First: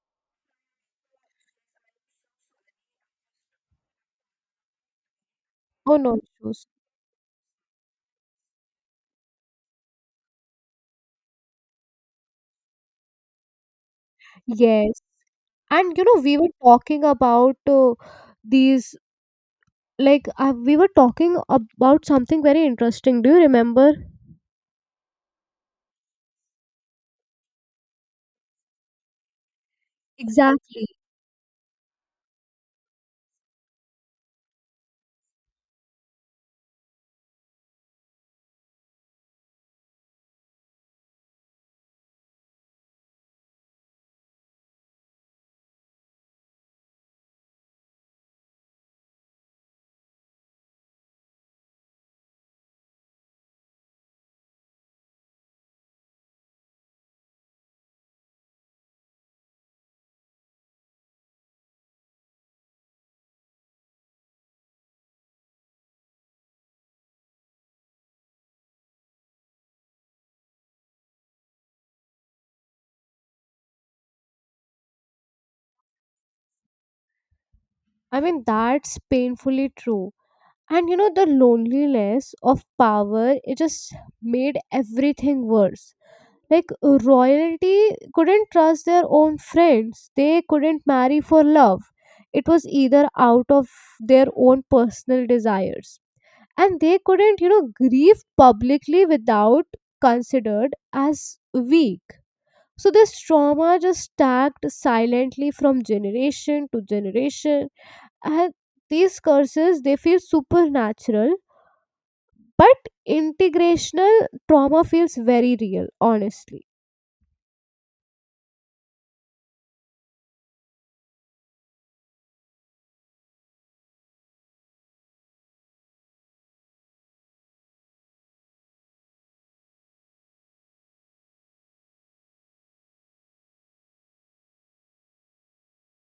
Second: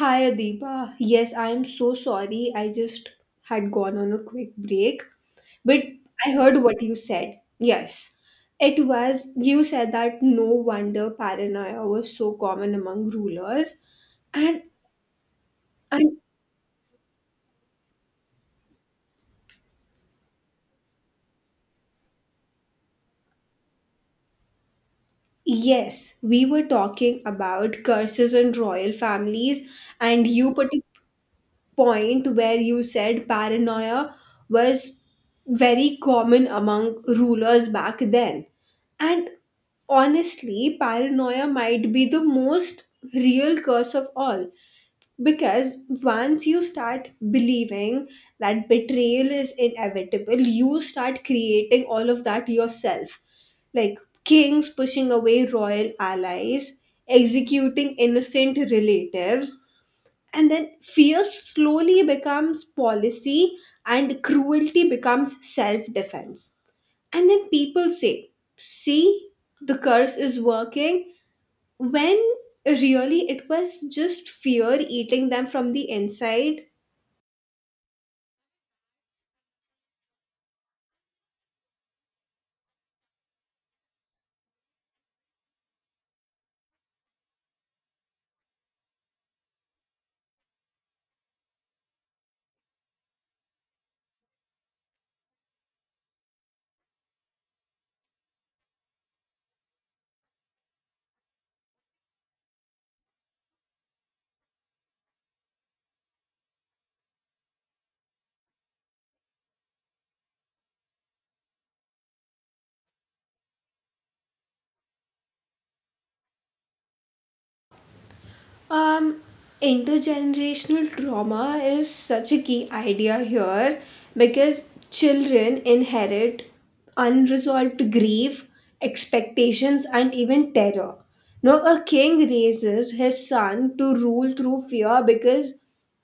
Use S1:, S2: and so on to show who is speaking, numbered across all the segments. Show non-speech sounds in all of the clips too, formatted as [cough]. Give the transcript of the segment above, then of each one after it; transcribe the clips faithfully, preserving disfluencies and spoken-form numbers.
S1: Hi, Adiba. Yes, I am so sorry. I just had gone on a quick break, but
S2: Oh, no
S1: I heard
S2: issues.
S1: what you said. Yes, it was. You said that no wonder paranoia was so common among rulers, and
S2: Yes. And you
S1: and
S2: know, we were talking about uh, these, like, uh, we were talking about something very interesting. Do you remember?
S1: yes, we were talking about curses and royal families, and you particularly
S2: Exactly.
S1: point where you said paranoia was very common among rulers back then. And honestly, paranoia might be the most real curse of all because once you start believing that betrayal is inevitable, you start creating all of that yourself. Like kings pushing away royal allies, executing innocent relatives, and then fear slowly becomes policy and cruelty becomes self defense and then people say see the curse is working when really it was just fear eating them from the inside.
S2: I mean, that's painfully true. And you know, the loneliness of power, it just made everything worse. Like, royalty couldn't trust their own friends, they couldn't marry for love. It was either out of their own personal desires, and they couldn't, you know, grieve publicly without considered as weak. So this trauma just stacked silently from generation to generation, and these curses, they feel supernatural, but integrational trauma feels very real, honestly.
S1: Um, Intergenerational trauma is such a key idea here because children inherit unresolved grief, expectations, and even terror. Now, a king raises his son to rule through fear because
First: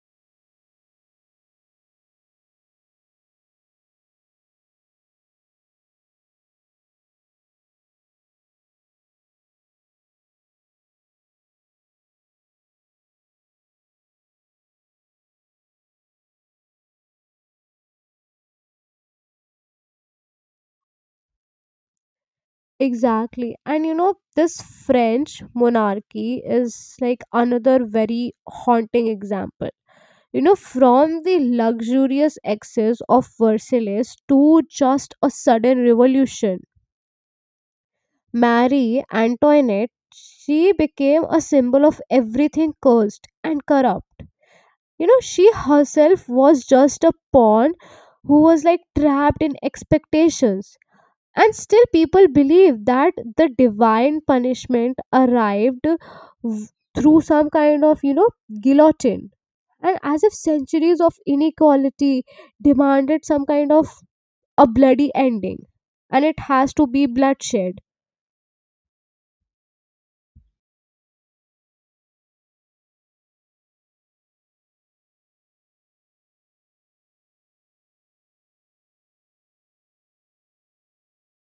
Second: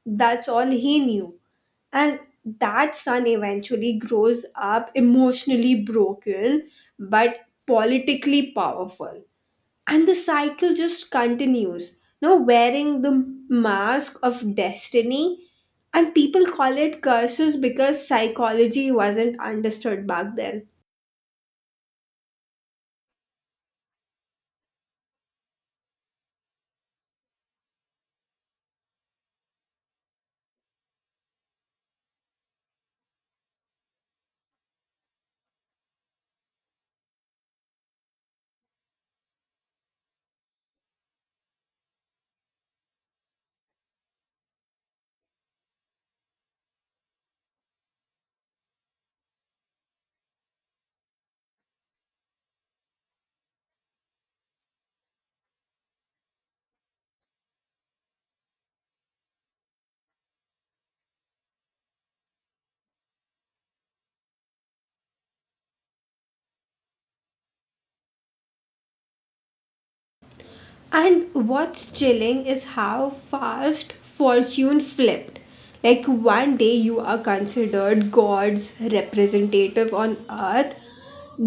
S1: that's all he knew. And that son eventually grows up emotionally broken but politically powerful, and the cycle just continues no wearing the mask of destiny, and people call it curses because psychology wasn't understood back then.
S2: Exactly. And you know, this French monarchy is like another very haunting example. You know, from the luxurious excess of Versailles to just a sudden revolution, Marie Antoinette, she became a symbol of everything cursed and corrupt. You know, she herself was just a pawn who was like trapped in expectations, and still people believe that the divine punishment arrived w- through some kind of, you know, guillotine, and as if centuries of inequality demanded some kind of a bloody ending, and it has to be bloodshed.
S1: And what's chilling is how fast fortune flipped. Like one day you are considered god's representative on earth,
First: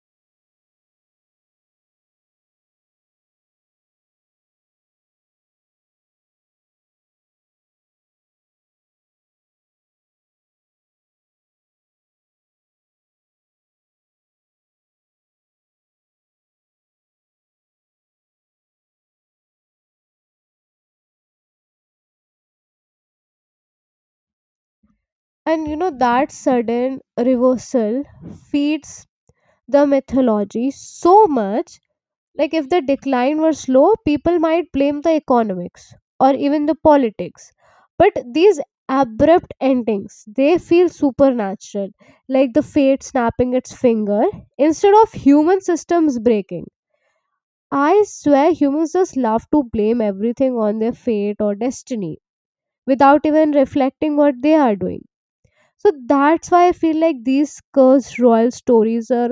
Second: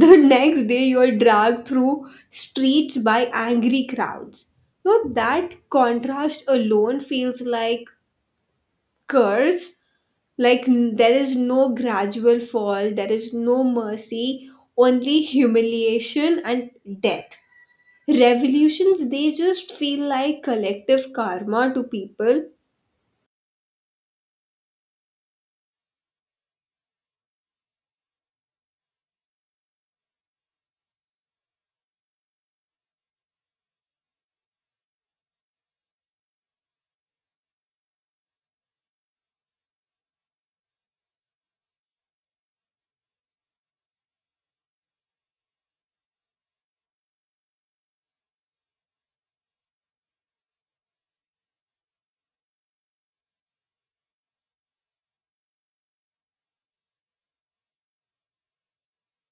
S1: the next day you're dragged through streets by angry crowds. No, that contrast alone feels like curse. Like n- there is no gradual fall, there is no mercy, only humiliation and death. Revolutions they just feel like collective karma to people.
S2: And you know, that sudden reversal feeds the mythology so much. Like, if the decline were slow, people might blame the economics or even the politics, but these abrupt endings, they feel supernatural, like the fate snapping its finger instead of human systems breaking. I swear humans just love to blame everything on their fate or destiny without even reflecting what they are doing. So that's why I feel like these cursed royal stories are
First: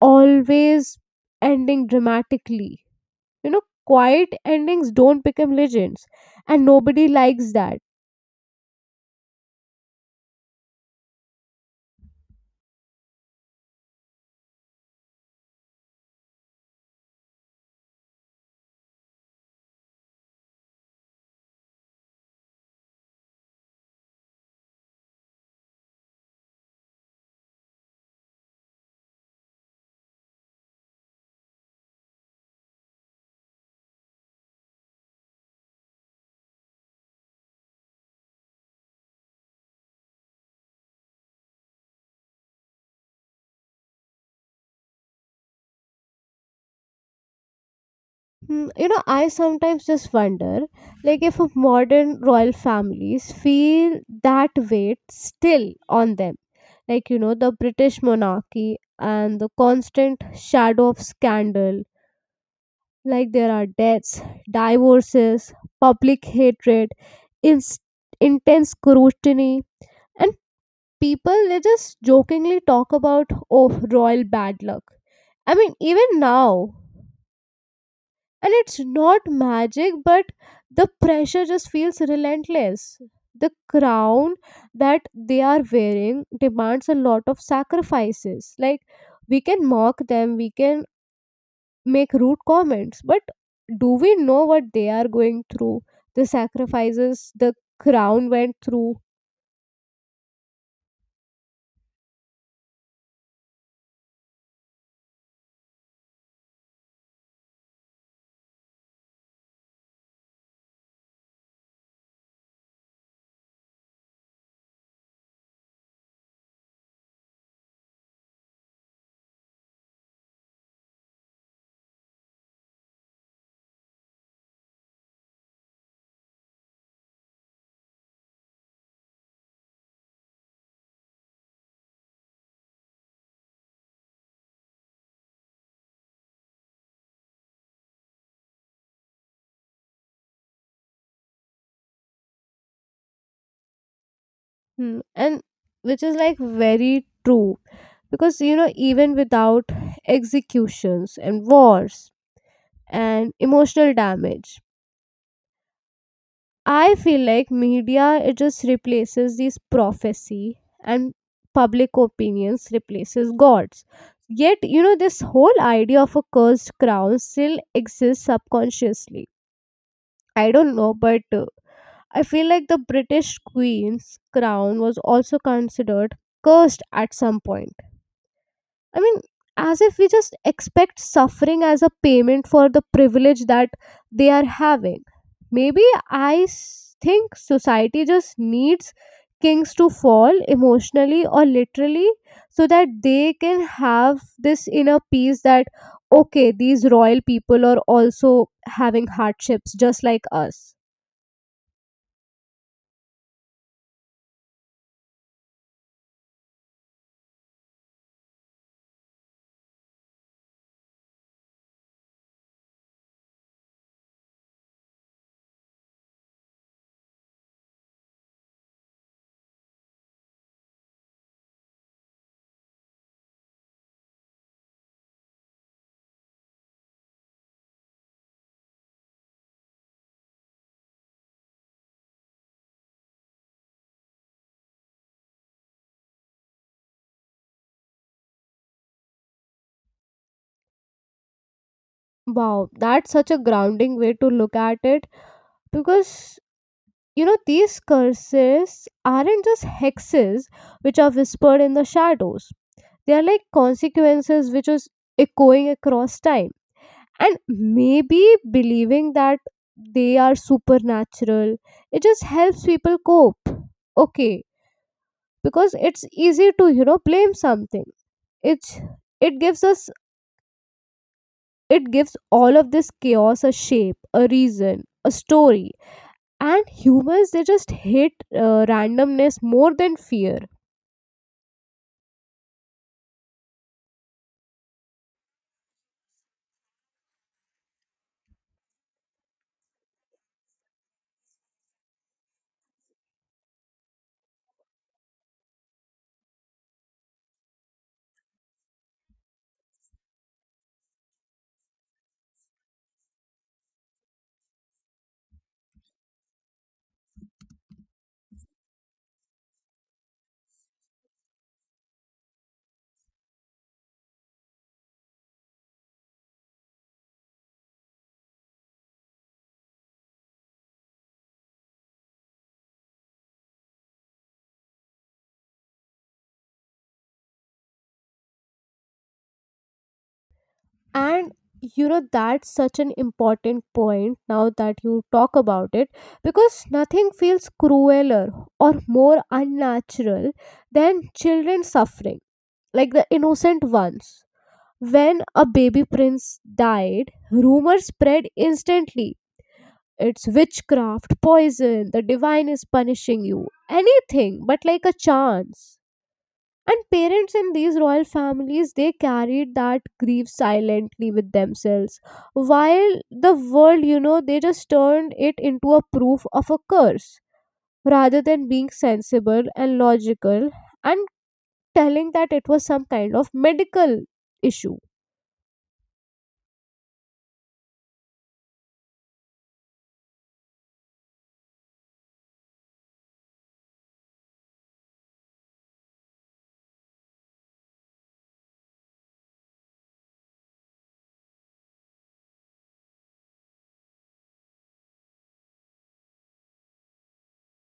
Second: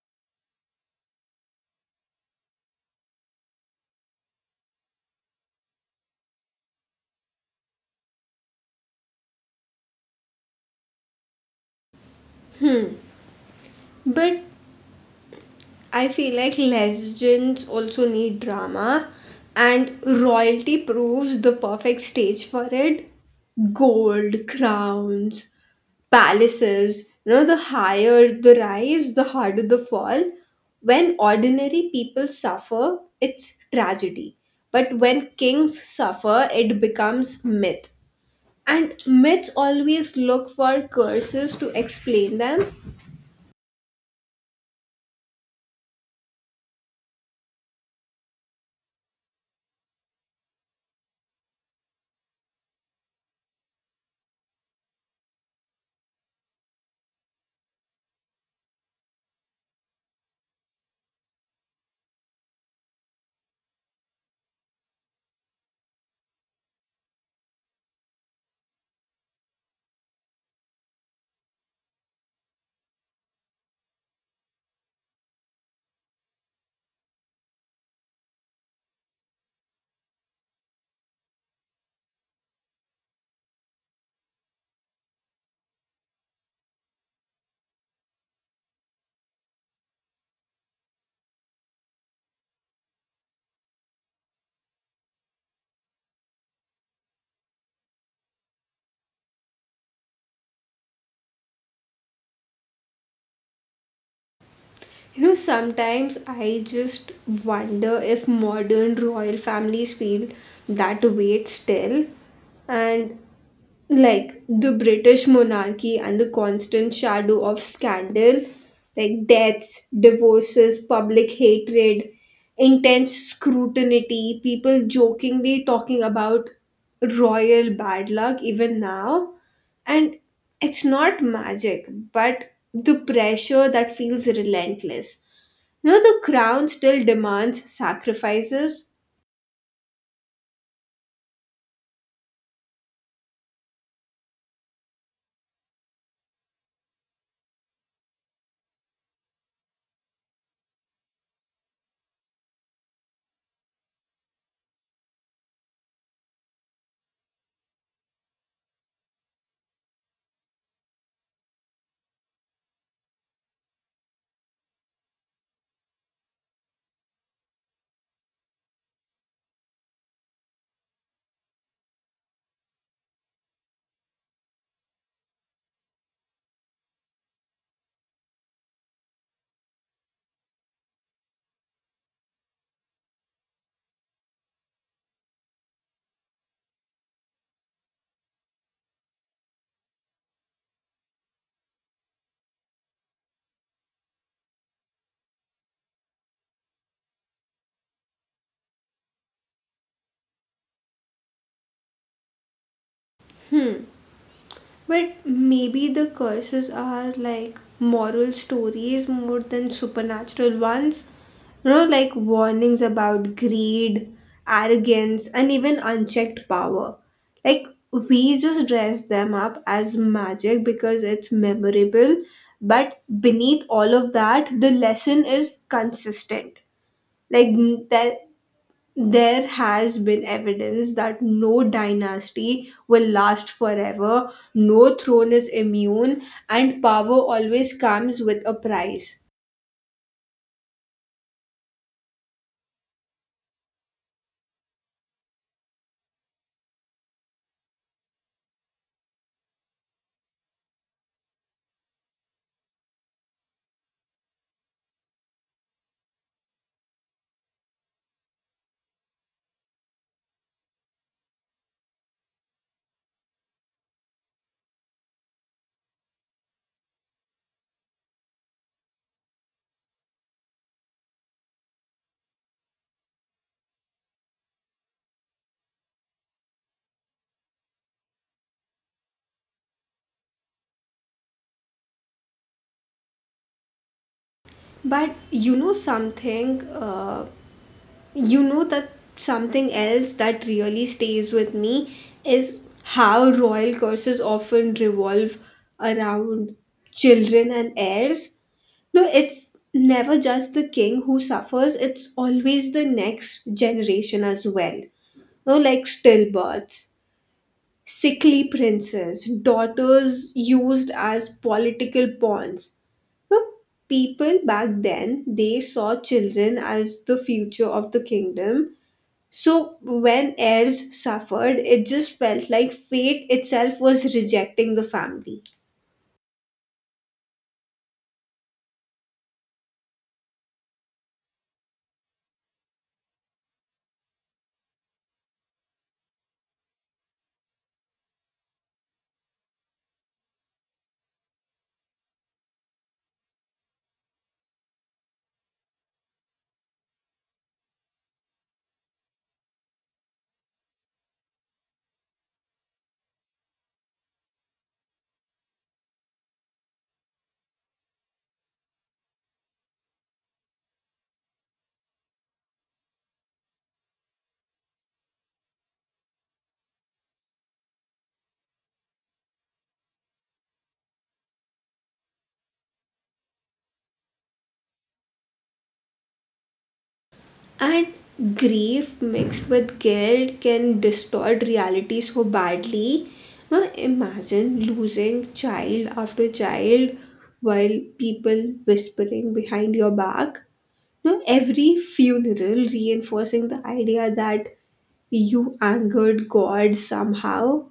S2: always ending dramatically. You know, quiet endings don't become legends, and nobody likes that.
S1: But I feel like legends also need drama, and royalty proves the perfect stage for it. Gold, crowns, palaces, you know, the higher the rise, the harder the fall. When ordinary people suffer, it's tragedy. But when kings suffer, it becomes myth. And myths always look for curses to explain them.
S2: Hmm. You know, I sometimes just wonder, like, if a modern royal families feel that weight still on them, like, you know, the British monarchy and the constant shadow of scandal, like there are deaths, divorces, public hatred, inst- intense scrutiny, and people, they just jokingly talk about, oh, royal bad luck, I mean, even now, and it's not magic, but the pressure just feels relentless. The crown that they are wearing demands a lot of sacrifices. Like, we can mock them, we can make rude comments, but do we know what they are going through, the sacrifices the crown went through?
S1: You know, sometimes I just wonder if modern royal families feel that weight still. And like the British monarchy and the constant shadow of scandal, like deaths, divorces, public hatred, intense scrutiny, people jokingly talking about royal bad luck even now. And it's not magic, but the pressure that feels relentless. You know, the crown still demands sacrifices.
S2: Hmm. And which is like very true, because you know, even without executions and wars and emotional damage, I feel like media, it just replaces these prophecy, and public opinions replaces gods. Yet, you know, this whole idea of a cursed crown still exists subconsciously. I don't know, but uh, I feel like the British Queen's crown was also considered cursed at some point. I mean, as if we just expect suffering as a payment for the privilege that they are having. Maybe I s- think society just needs kings to fall emotionally or literally, so that they can have this inner peace that, okay, these royal people are also having hardships just like us.
S1: But maybe the curses are like moral stories more than supernatural ones. You know, like warnings about greed, arrogance, and even unchecked power. Like, we just dress them up as magic because it's memorable. But beneath all of that, the lesson is consistent. Like, n- there there has been evidence that no dynasty will last forever, no throne is immune, and power always comes with a price.
S2: Wow, that's such a grounding way to look at it, because you know, these curses aren't just hexes which are whispered in the shadows, they are like consequences which is echoing across time. And maybe believing that they are supernatural, it just helps people cope. Okay, because it's easy to, you know, blame something. It's, it gives us, it gives all of this chaos a shape, a reason, a story, and humans, they just hate uh, randomness more than fear.
S1: But you know something, uh, you know that something else that really stays with me is how royal curses often revolve around children and heirs. No, it's never just the king who suffers, it's always the next generation as well. No, like stillbirths, sickly princes, daughters used as political pawns. No, people back then they saw children as the future of the kingdom. So when heirs suffered, it just felt like fate itself was rejecting the family.
S2: And you know, that's such an important point now that you talk about it, because nothing feels crueler or more unnatural than children suffering, like the innocent ones. When a baby prince died, rumors spread instantly. It's witchcraft, poison, the divine is punishing you, anything but like a chance. And parents in these royal families, they carried that grief silently with themselves, while the world, you know, they just turned it into a proof of a curse rather than being sensible and logical and telling that it was some kind of medical issue.
S1: And grief mixed with guilt can distort reality so badly. Now imagine losing child after child while people whispering behind your back. Now every funeral reinforcing the idea that you angered God somehow.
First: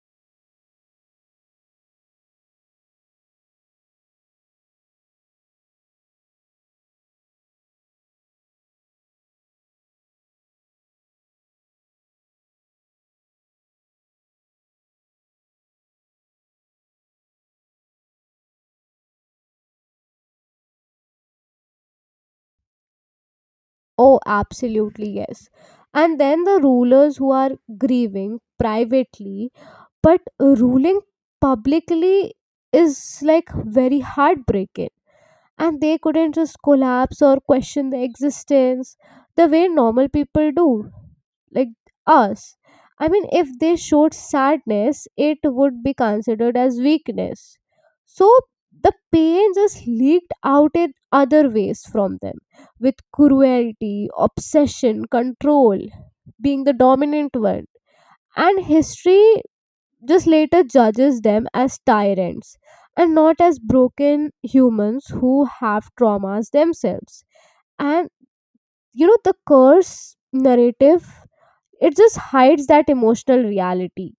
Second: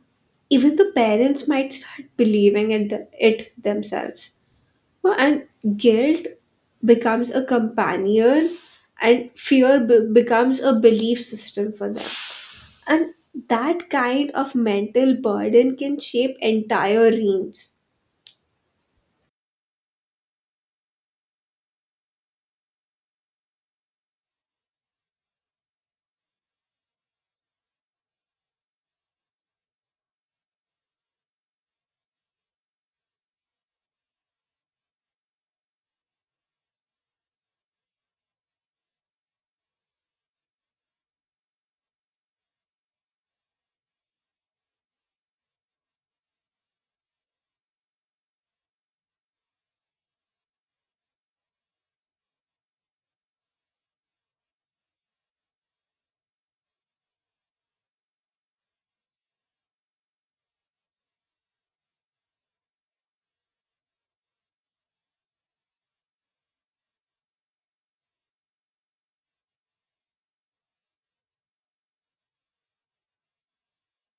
S1: Even the parents might start believing in it themselves. Well, and guilt becomes a companion, and fear be- becomes a belief system for them. And that kind of mental burden can shape entire reigns.
S2: Oh, absolutely, yes. And then the rulers who are grieving privately but ruling publicly is like very heartbreaking. And they couldn't just collapse or question the existence the way normal people do, like us. I mean, if they showed sadness, it would be considered as weakness. So the pain just leaked out in other ways from them, with cruelty, obsession, control being the dominant one. And history this later judges them as tyrants and not as broken humans who have traumas themselves. And you know, the curse narrative, it just hides that emotional reality.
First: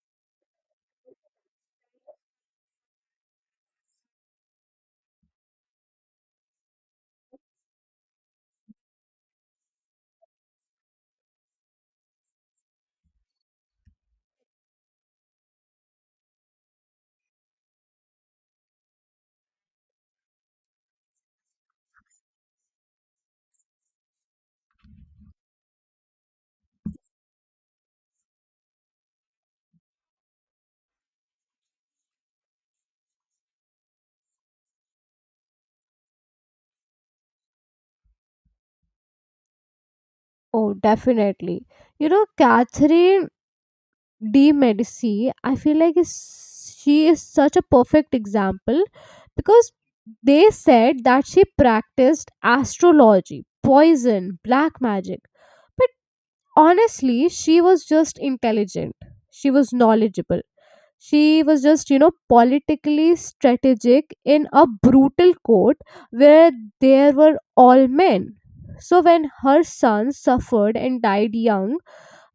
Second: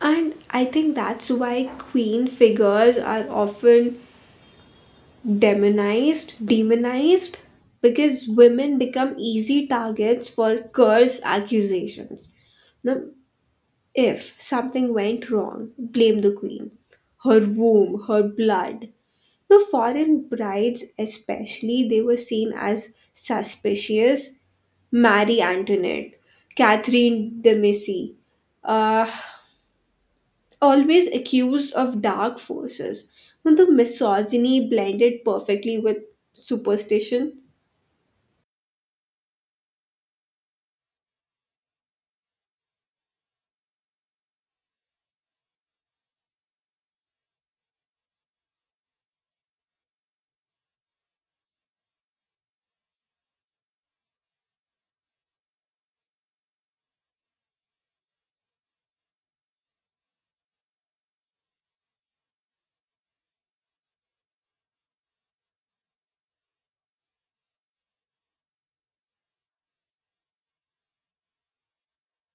S1: And I think that's why queen figures are often demonized, demonized, because women become easy targets for curse accusations. Now, if something went wrong, blame the queen. Her womb, her blood. No foreign brides, especially, they were seen as suspicious. Marie Antoinette, Catherine de Medici, uh, always accused of dark forces. When the misogyny blended perfectly with superstition.
S2: Oh, definitely. You know, Catherine de' Medici, I feel like is, she is such a perfect example, because they said that she practiced astrology, poison, black magic. Honestly, she was just intelligent, she was knowledgeable, she was just, you know, politically strategic in a brutal court where there were all men. So when her son suffered and died young,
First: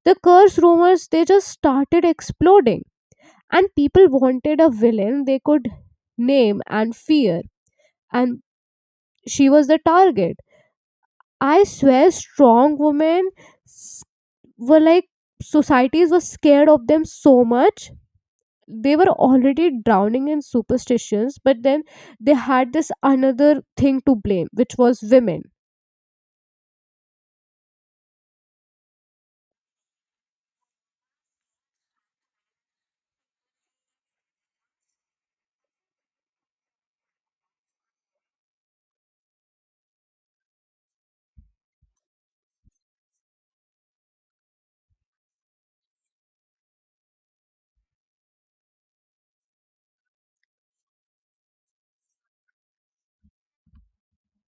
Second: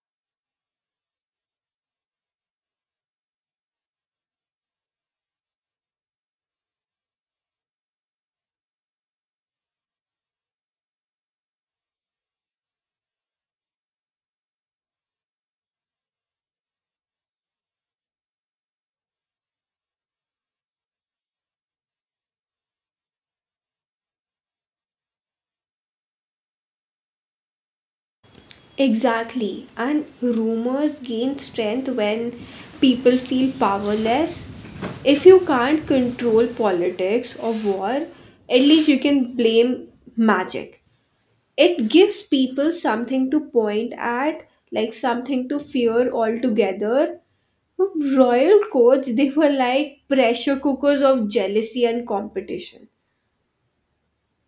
S2: the curse rumors, they just started exploding, and people wanted a villain they could name and fear, and she was the target. I swear strong women were like, societies were scared of them so much, they were already drowning in superstitions, but then they had this another thing to blame, which was women.
S1: Exactly. And rumors gain strength when people feel powerless. If you can't control politics or war, at least you can blame magic. It gives people something to point at, like something to fear altogether. Royal courts, they were like pressure cookers of jealousy and competition.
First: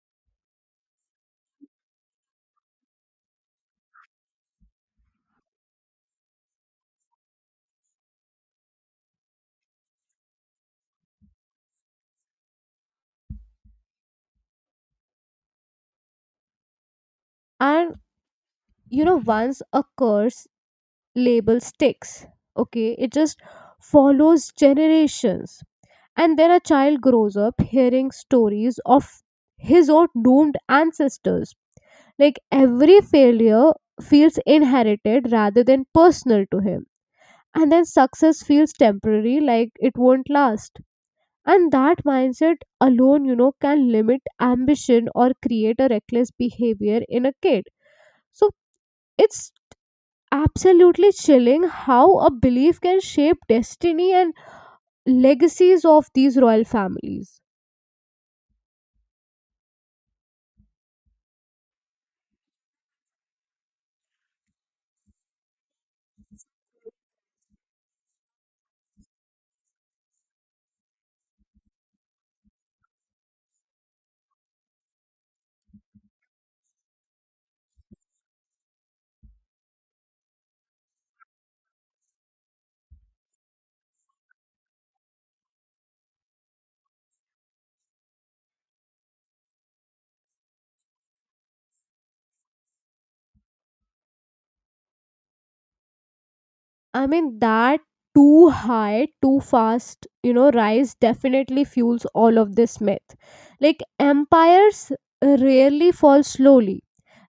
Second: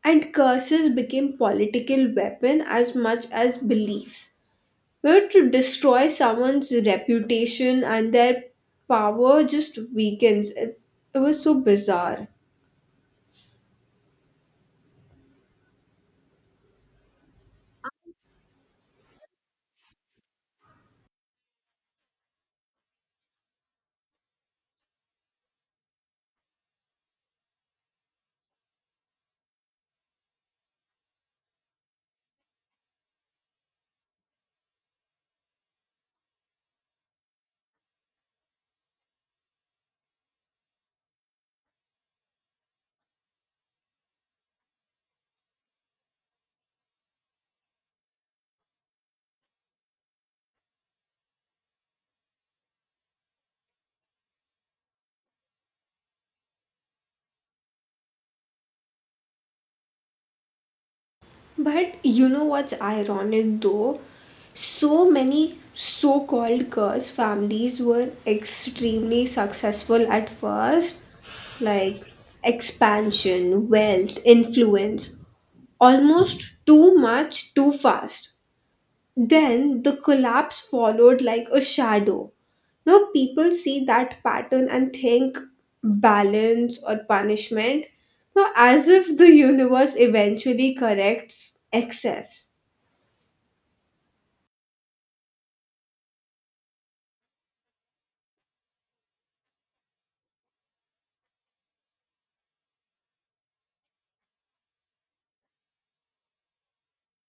S1: And curses became political weapon as much as beliefs where to destroy someone's reputation and their power just weakens. It, it was so bizarre.
S2: And you know, once a curse label sticks, okay, it just follows generations. And then a child grows up hearing stories of his or doomed ancestors, like every failure feels inherited rather than personal to him, and then success feels temporary, like it won't last. And that mindset alone, you know, can limit ambition or create a reckless behavior in a kid. So it's absolutely chilling how a belief can shape destiny and legacies of these royal families.
S1: But you know what's ironic though? So many so called girls' families were extremely successful at first, like expansion, wealth, influence, almost too much, too fast. Then the collapse followed like a shadow. Now people see that pattern and think balance or punishment. Now, as if the universe eventually corrects excess.
S2: I mean, that too high, too fast, you know, rise definitely fuels all of this myth. Like, empires rarely fall slowly,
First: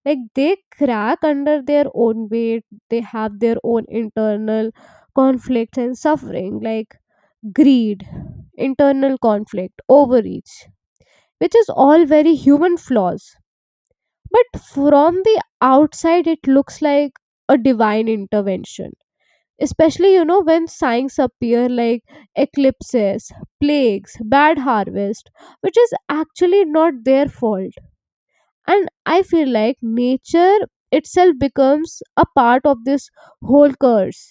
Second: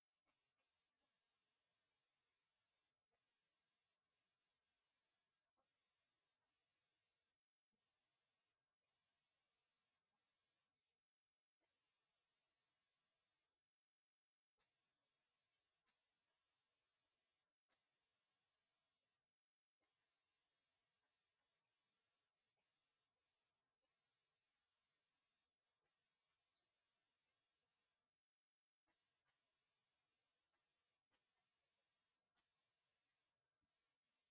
S2: like they crack under their own weight. They have their own internal conflicts and suffering, like greed, internal conflict, overreach, which is all very human flaws. But from the outside, it looks like a divine intervention, especially, you know, when signs appear like eclipses, plagues, bad harvest, which is actually not their fault. And I feel like nature itself becomes a part of this whole curse.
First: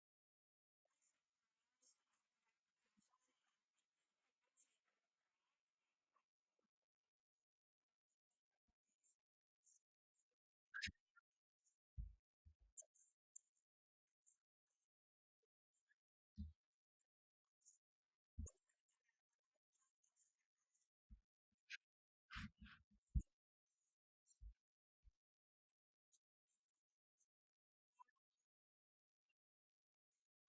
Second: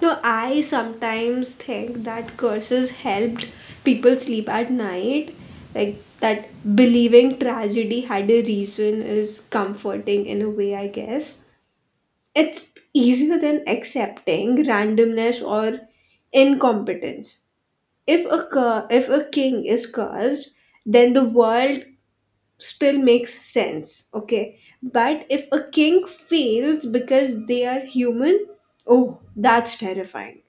S1: Now, I sometimes think that curses helped people sleep at night. Like that believing tragedy had a reason is comforting in a way, I guess. It's easier than accepting randomness or incompetence. If a cur- if a king is cursed, then the world still makes sense. Okay, but if a king fails because they are human, oh, that's terrifying.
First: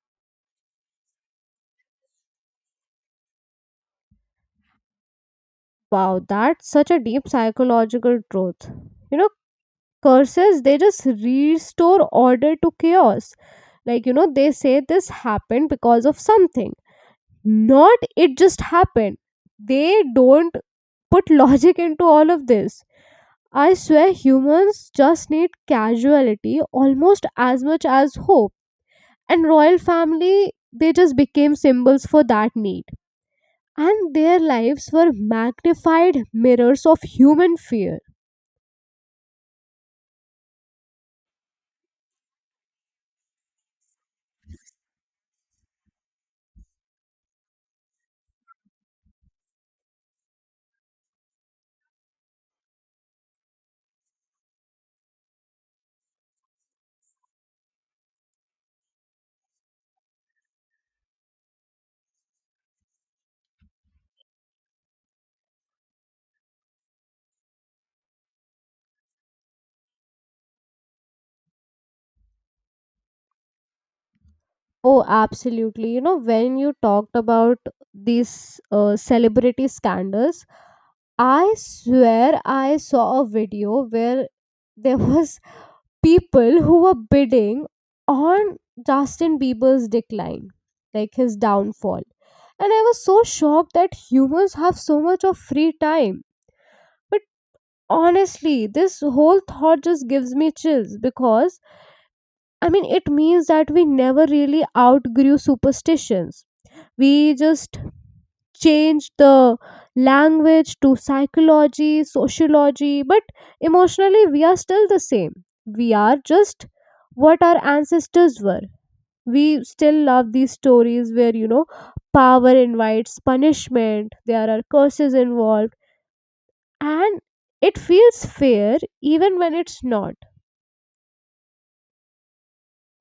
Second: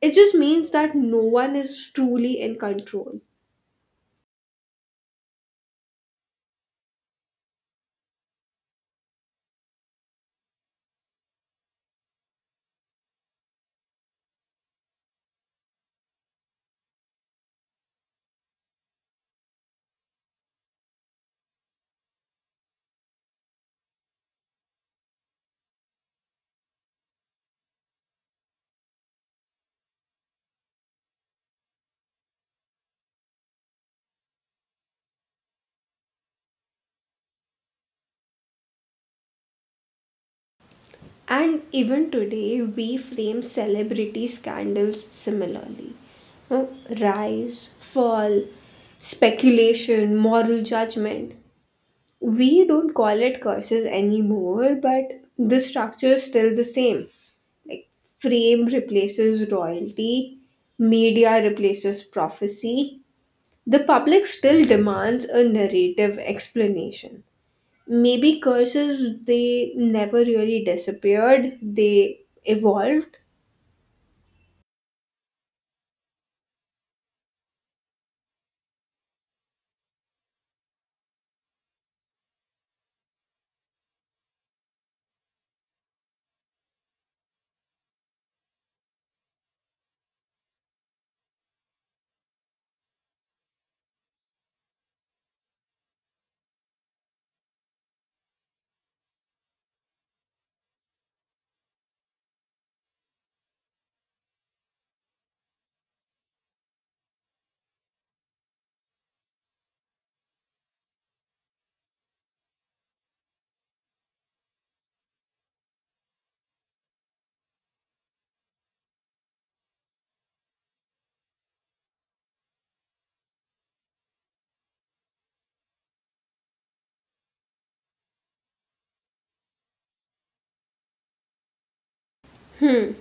S1: It just means that no one is truly in control.
S2: Wow, that's such a deep psychological truth. You know, curses, they just restore order to chaos. Like, you know, they say this happened because of something, not it just happened. They don't put [laughs] logic into all of this. I swear humans just need casuality almost as much as hope. And royal family, they just became symbols for that need, and their lives were magnified mirrors of human fear.
S1: And even today, we frame celebrity scandals similarly. Uh, Rise, fall, speculation, moral judgment. We don't call it curses anymore, but the structure is still the same. Like, fame replaces royalty, media replaces prophecy. The public still demands a narrative explanation. Maybe curses, they never really disappeared, they evolved.
S2: Oh, absolutely. You know, when you talked about these uh, celebrity scandals, I swear I saw a video where there was [laughs] people who were bidding on Justin Bieber's decline, like his downfall. And I was so shocked that humans have so much of free time. But honestly, this whole thought just gives me chills, because I mean, it means that we never really outgrew superstitions. We just changed the language to psychology, sociology, but emotionally we are still the same. We are just what our ancestors were. We still love these stories where, you know, power invites punishment, there are curses involved, and it feels fair even when it's not.
S1: Hmm.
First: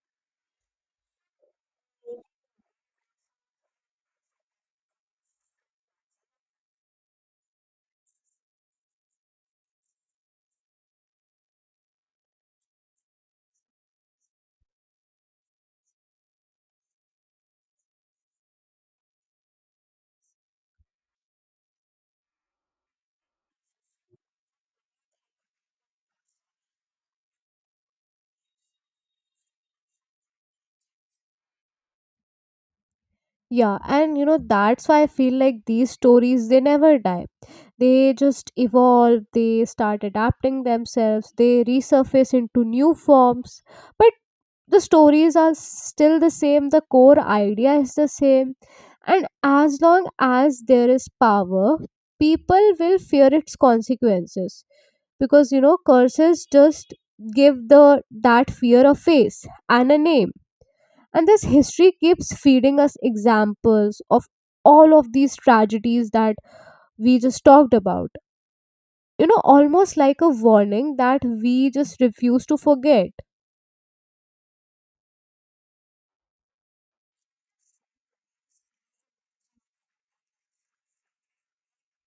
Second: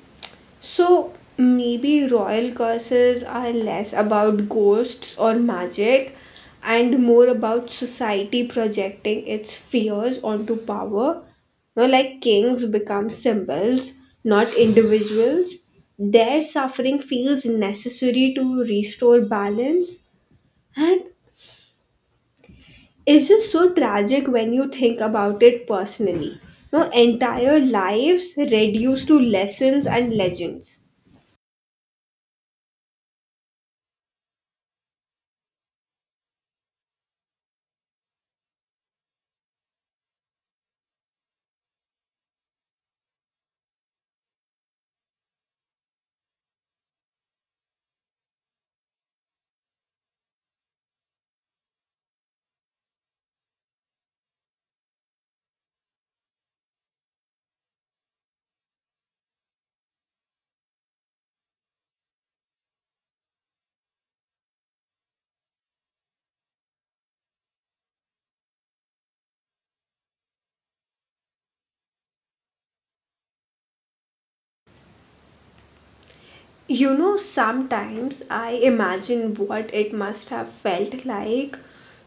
S1: So maybe royal curses are less about ghosts or magic and more about society projecting its fears onto power. Now, like kings become symbols, not individuals. Their suffering feels necessary to restore balance. And it's just so tragic when you think about it personally. No, entire lives reduced to lessons and legends.
S2: Yeah, and you know, that's why I feel like these stories, they never die. They just evolve, they start adapting themselves, they resurface into new forms. But the stories are still the same, the core idea is the same. And as long as there is power, people will fear its consequences. Because you know, curses just give the, that fear a face and a name. And this history keeps feeding us examples of all of these tragedies that we just talked about. You know, almost like a warning that we just refuse to forget.
S1: You know, sometimes I imagine what it must have felt like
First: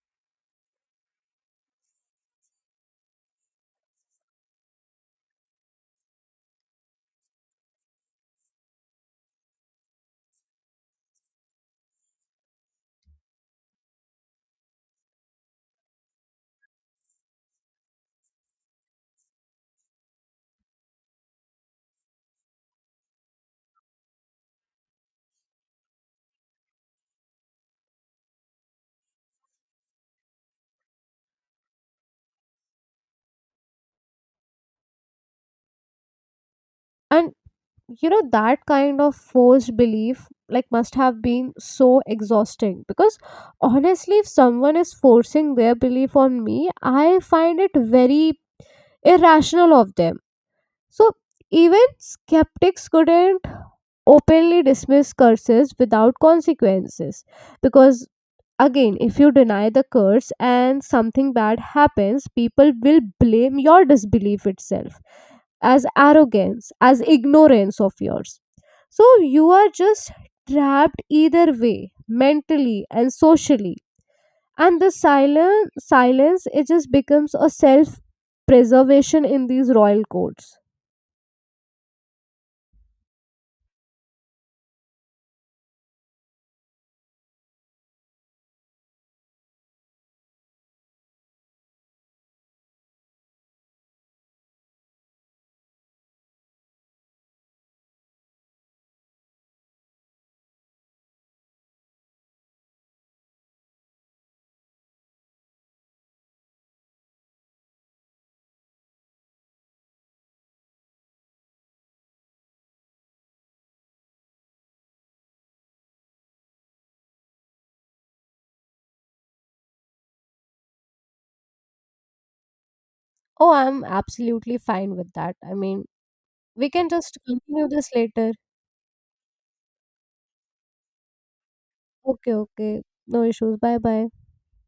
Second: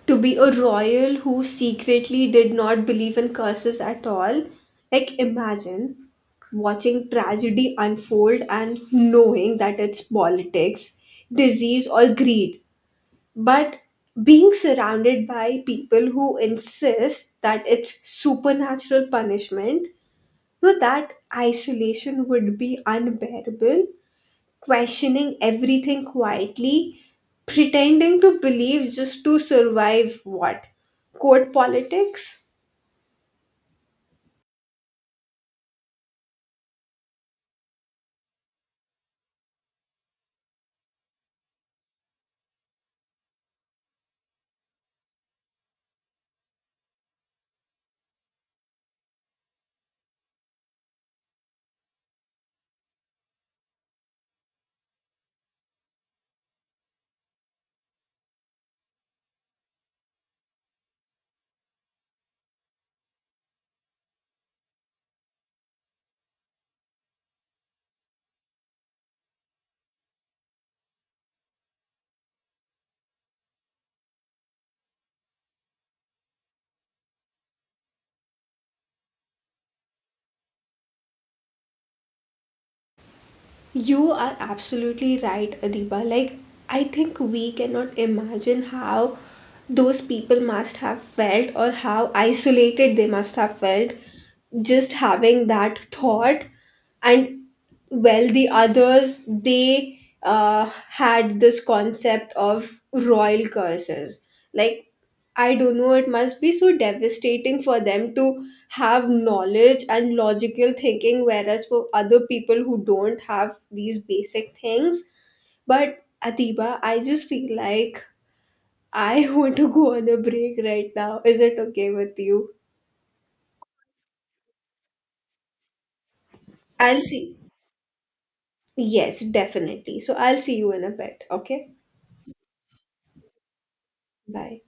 S1: to be a royal who secretly did not believe in curses at all. Like, imagine watching tragedy unfold and knowing that it's politics, disease, or greed but being surrounded by people who insist that it's supernatural punishment. No, that isolation would be unbearable, questioning everything quietly, pretending to believe just to survive what, court politics.
S2: And, you know, that kind of forced belief, like, must have been so exhausting. Because honestly, if someone is forcing their belief on me, I find it very irrational of them. So, even skeptics couldn't openly dismiss curses without consequences, because again, if you deny the curse and something bad happens, people will blame your disbelief itself as arrogance, as ignorance of yours. So you are just trapped either way, mentally and socially. And the silent silence it just becomes a self preservation in these royal codes.
S1: You are absolutely right, Adiba. Like, I think we cannot imagine how those people must have felt or how isolated they must have felt just having that thought. And well, the others, they uh, had this concept of royal curses. Like, I don't know, it must be so devastating for them to have knowledge and logical thinking, whereas for other people who don't have these basic things. But Atiba, I just feel like I [laughs] want to go on a break right now. Is it okay with you?
S2: Oh, I'm absolutely fine with that. I mean, we can
S1: I'll
S2: just
S1: see.
S2: continue this later.
S1: Yes, definitely. So I'll see you in a bit. Okay?
S2: Okay, okay. No issues. Bye bye.
S1: Bye.